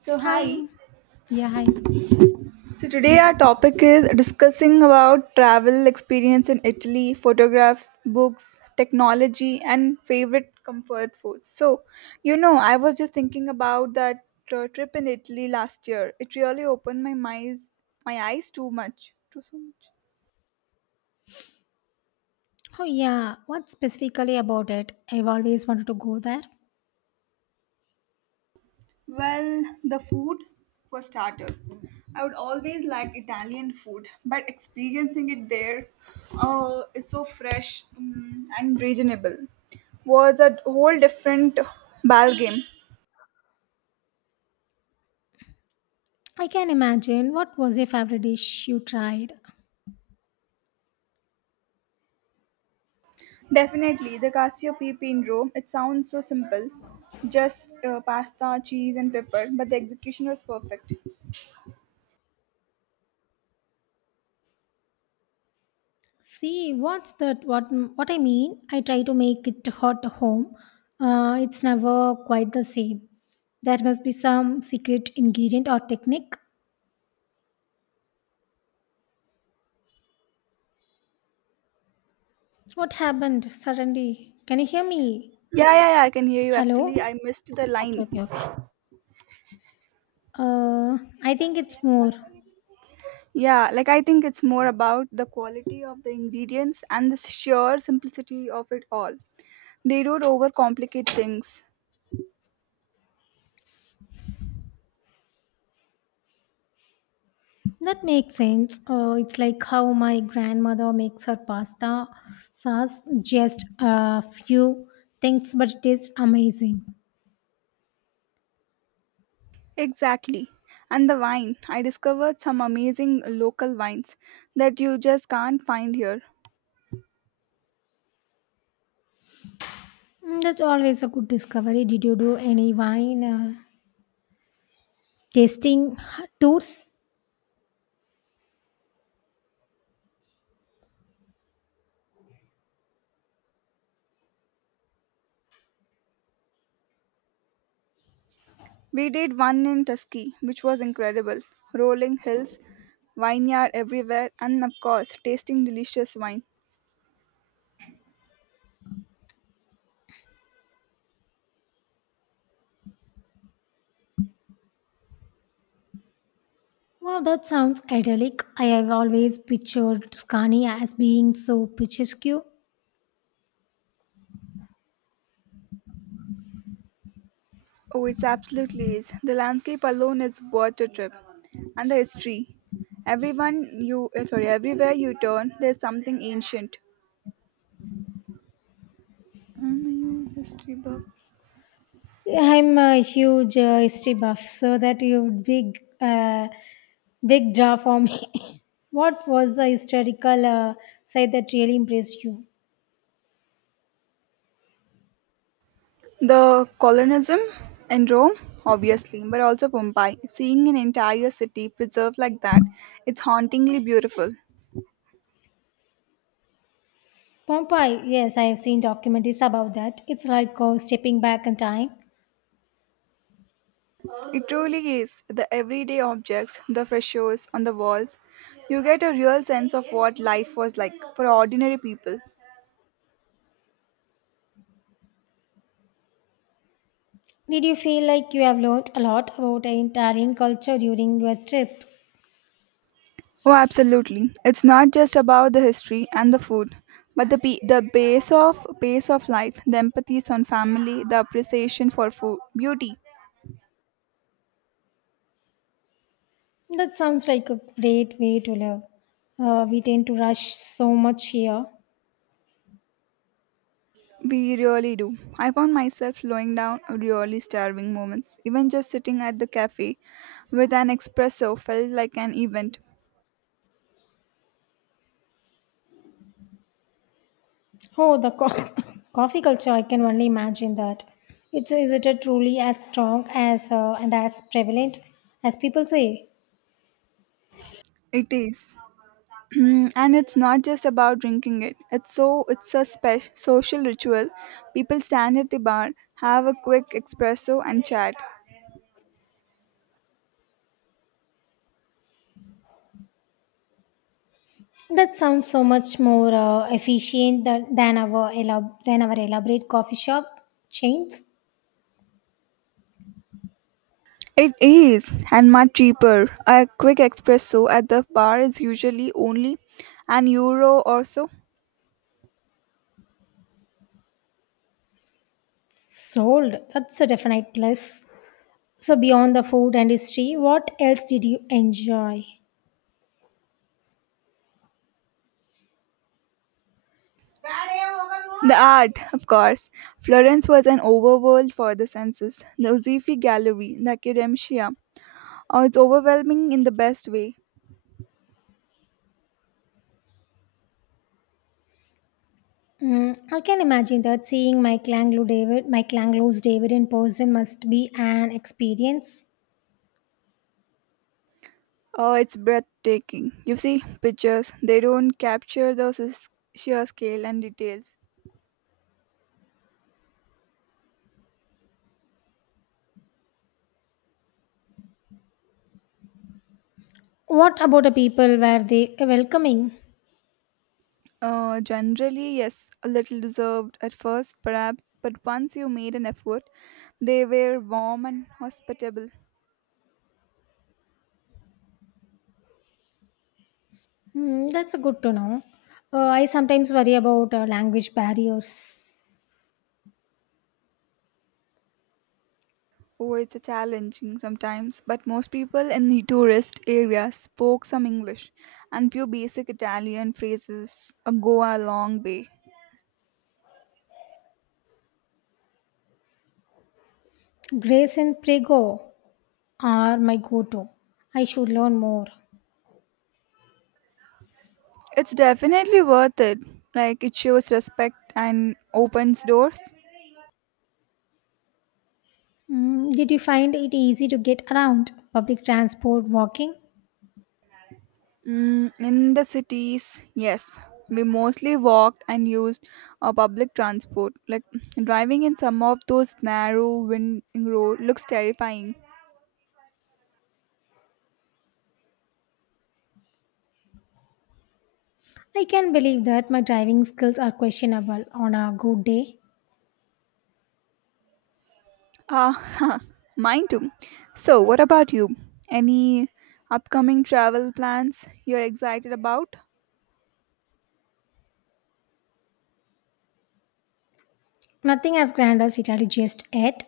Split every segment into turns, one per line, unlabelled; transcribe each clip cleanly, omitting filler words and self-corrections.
So hi.
Hi. Yeah, hi.
So today our topic is discussing about travel experience in Italy, photographs, books, technology, and favorite comfort foods. I was just thinking about that trip in Italy last year. It really opened my eyes too much, too so much.
Oh, yeah. What specifically about it? I've always wanted to go there.
Well, the food, for starters. I would always like Italian food, but experiencing it there is so fresh and reasonable. Was a whole different ball game.
I can imagine. What was your favorite dish you tried?
Definitely, the Cassiopepe in Rome, it sounds so simple. Just pasta, cheese, and pepper, but the execution was perfect.
See, what's that? What I mean? I try to make it hot home. It's never quite the same. There must be some secret ingredient or technique. What happened suddenly? Can you hear me?
Yeah, yeah, yeah, I can hear you
Hello?
actually. I missed the line.
I think it's more.
Yeah, like I think it's more about the quality of the ingredients and the sheer simplicity of it all. They don't overcomplicate things.
That makes sense. It's like how my grandmother makes her pasta sauce, just a few things, but it is amazing.
Exactly. And the wine. I discovered some amazing local wines that you just can't find here.
Mm, that's always a good discovery. Did you do any wine tasting tours?
We did one in Tusky, which was incredible. Rolling hills, vineyard everywhere, and of course, tasting delicious wine.
Wow, that sounds idyllic. I have always pictured Tuscany as being so picturesque.
Oh, it absolutely is. The landscape alone is worth a trip, and the history. Everyone you eh, sorry, everywhere you turn, there's something ancient. I'm a huge history buff.
I'm a huge history buff, so big draw for me. What was the historical site that really impressed you?
The colonism in Rome, obviously, but also Pompeii. Seeing an entire city preserved like that, it's hauntingly beautiful.
Pompeii. Yes, I have seen documentaries about that. It's like stepping back in time.
It truly is. The everyday objects, the frescoes on the walls, you get a real sense of what life was like for ordinary people.
Did you feel like you have learned a lot about Italian culture during your trip?
Oh, absolutely. It's not just about the history and the food, but the base of pace of life, the empathies on family, the appreciation for food, beauty.
That sounds like a great way to live. We tend to rush so much here.
We really do. I found myself slowing down really starving moments. Even just sitting at the cafe with an espresso felt like an event.
Oh, the coffee culture, I can only imagine that. It's, is it a truly as strong as and as prevalent as people say?
It is. And it's not just about drinking it. It's a special social ritual. People stand at the bar, have a quick espresso and chat.
That sounds so much more efficient than our than our elaborate coffee shop chains.
It is, and much cheaper. A quick espresso at the bar is usually only an euro or so.
Sold. That's a definite plus. So, beyond the food industry, what else did you enjoy?
The art, of course. Florence was an overworld for the senses. The Uffizi Gallery, the Academia. Oh, it's overwhelming in the best way.
Mm, I can imagine that seeing Mike Langlo's David in person must be an experience.
Oh, it's breathtaking. You see, pictures, they don't capture sheer scale and details.
What about the people, were they welcoming?
Generally, yes, a little reserved at first, perhaps, but once you made an effort, they were warm and hospitable.
Hmm, that's a good to know. I sometimes worry about language barriers.
Oh, it's a challenging sometimes, but most people in the tourist area spoke some English, and few basic Italian phrases go a long way.
Grace and Prego are my go-to. I should learn more.
It's definitely worth it. Like it shows respect and opens doors.
Hmm, did you find it easy to get around? Public transport, walking?
Mm, in the cities, yes. We mostly walked and used public transport. Like driving in some of those narrow winding road looks terrifying.
I can believe that. My driving skills are questionable on a good day.
Ah, mine too. So, what about you? Any upcoming travel plans you're excited about?
Nothing as grand as Italy just yet,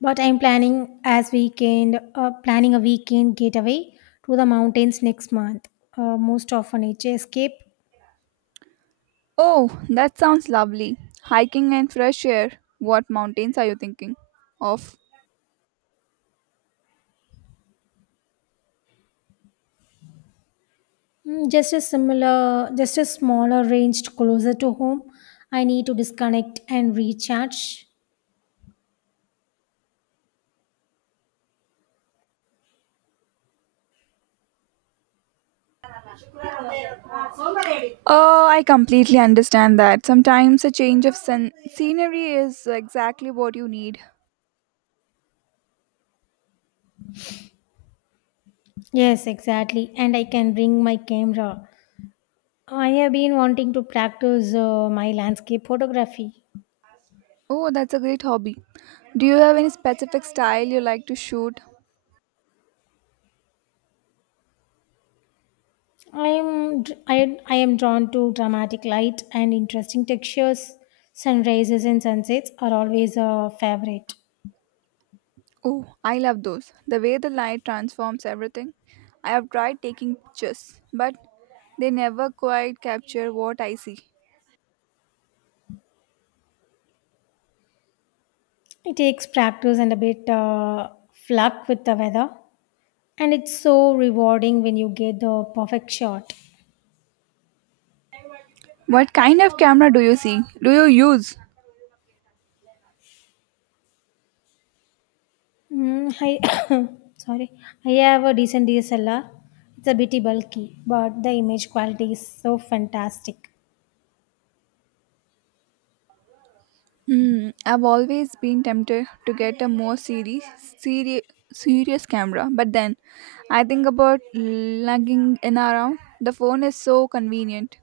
but I'm planning as weekend planning a weekend getaway to the mountains next month. Most often it's a escape.
Oh, that sounds lovely. Hiking and fresh air. What mountains are you thinking of?
Mm, just a smaller range closer to home. I need to disconnect and recharge.
Oh, I completely understand that. Sometimes a change of scenery is exactly what you need.
Yes, exactly, and I can bring my camera. I have been wanting to practice my landscape photography.
Oh, that's a great hobby. Do you have any specific style you like to shoot?
I am drawn to dramatic light and interesting textures. Sunrises and sunsets are always a favorite.
Oh, I love those. The way the light transforms everything. I have tried taking pictures, but they never quite capture what I see.
It takes practice and a bit luck with the weather, and it's so rewarding when you get the perfect shot.
What kind of camera do you use?
Mm, I sorry, I have a decent DSLR. It's a bit bulky, but the image quality is so fantastic.
Hmm, I've always been tempted to get a more serious, serious camera, but then I think about lugging in around. The phone is so convenient.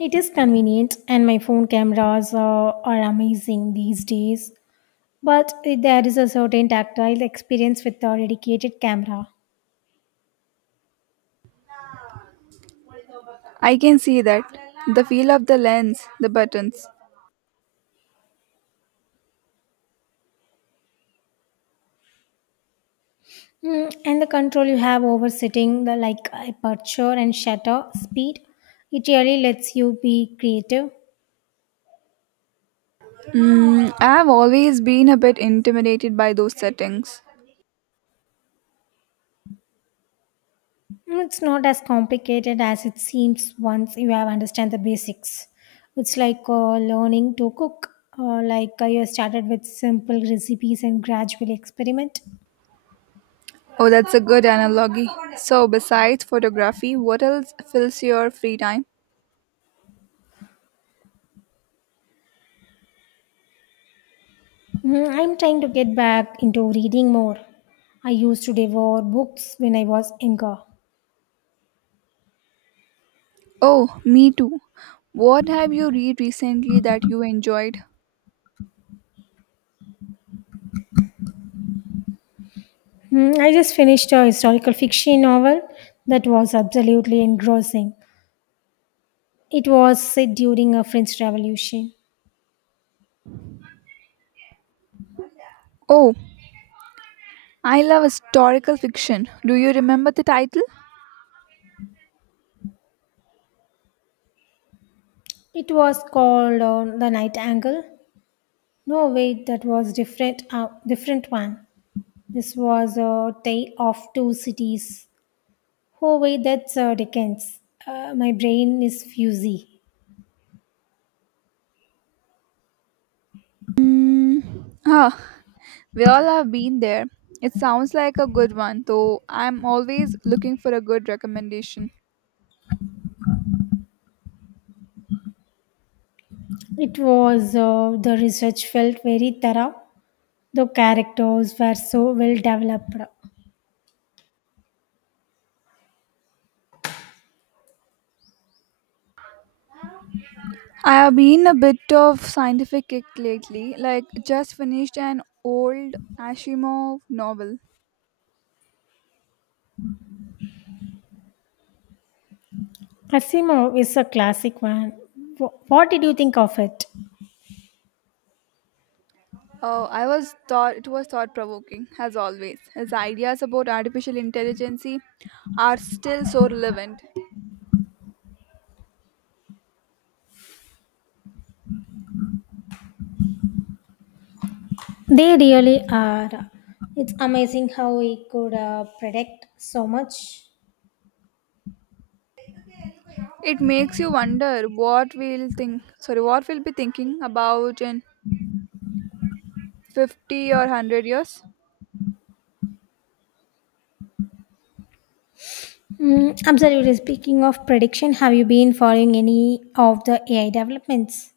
It is convenient, and my phone cameras are amazing these days. But there is a certain tactile experience with a dedicated camera.
I can see that. The feel of the lens, the buttons.
Mm, and the control you have over setting the like aperture and shutter speed, it really lets you be creative.
Mm, I've always been a bit intimidated by those settings.
Mm, it's not as complicated as it seems once you have understand the basics. It's like learning to cook. You started with simple recipes and gradually experiment.
Oh, that's a good analogy. So, besides photography, what else fills your free time?
Mm, I'm trying to get back into reading more. I used to devour books when I was younger.
Oh, me too. What have you read recently that you enjoyed?
Hmm, I just finished a historical fiction novel that was absolutely engrossing. It was set during a French Revolution.
Oh, I love historical fiction. Do you remember the title?
It was called The Night Angle. No, wait, that was different. Different one. This was a tale of two cities. Oh wait, that's Dickens. My brain is fuzzy.
Mm, ah, we all have been there. It sounds like a good one, though I'm always looking for a good recommendation.
It was the research felt very thorough. The characters were so well developed.
I have been a bit of scientific kick lately, like just finished an old Ashimov novel.
Asimov is a classic one. What did you think of it?
Oh, I was thought it was thought provoking, as always. His ideas about artificial intelligence are still so relevant.
They really are. It's amazing how we could predict so much.
It makes you wonder what we'll be thinking about in 50 or 100 years.
Mm, absolutely. Speaking of prediction, have you been following any of the AI developments?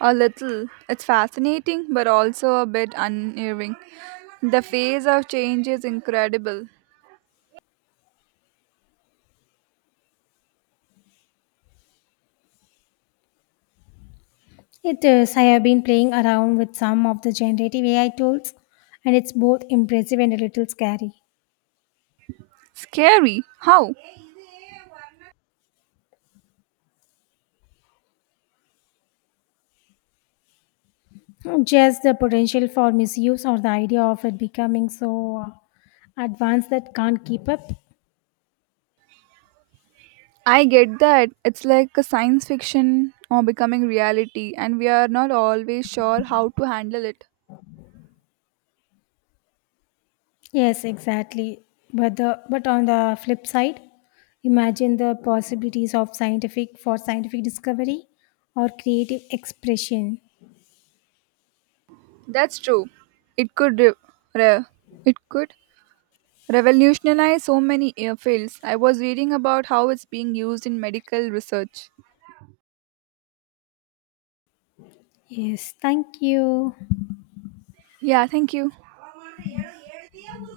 A little. It's fascinating but also a bit unnerving. The phase of change is incredible.
It is. I have been playing around with some of the generative AI tools, and it's both impressive and a little scary.
Scary. How?
Just the potential for misuse or the idea of it becoming so advanced that can't keep up.
I get that. It's like a science fiction or becoming reality, and we are not always sure how to handle it.
Yes, exactly. But on the flip side, imagine the possibilities of scientific discovery or creative expression.
That's true. It could re- re- it could revolutionized so many fields. I was reading about how it's being used in medical research.
Yes, thank you.
Yeah, thank you.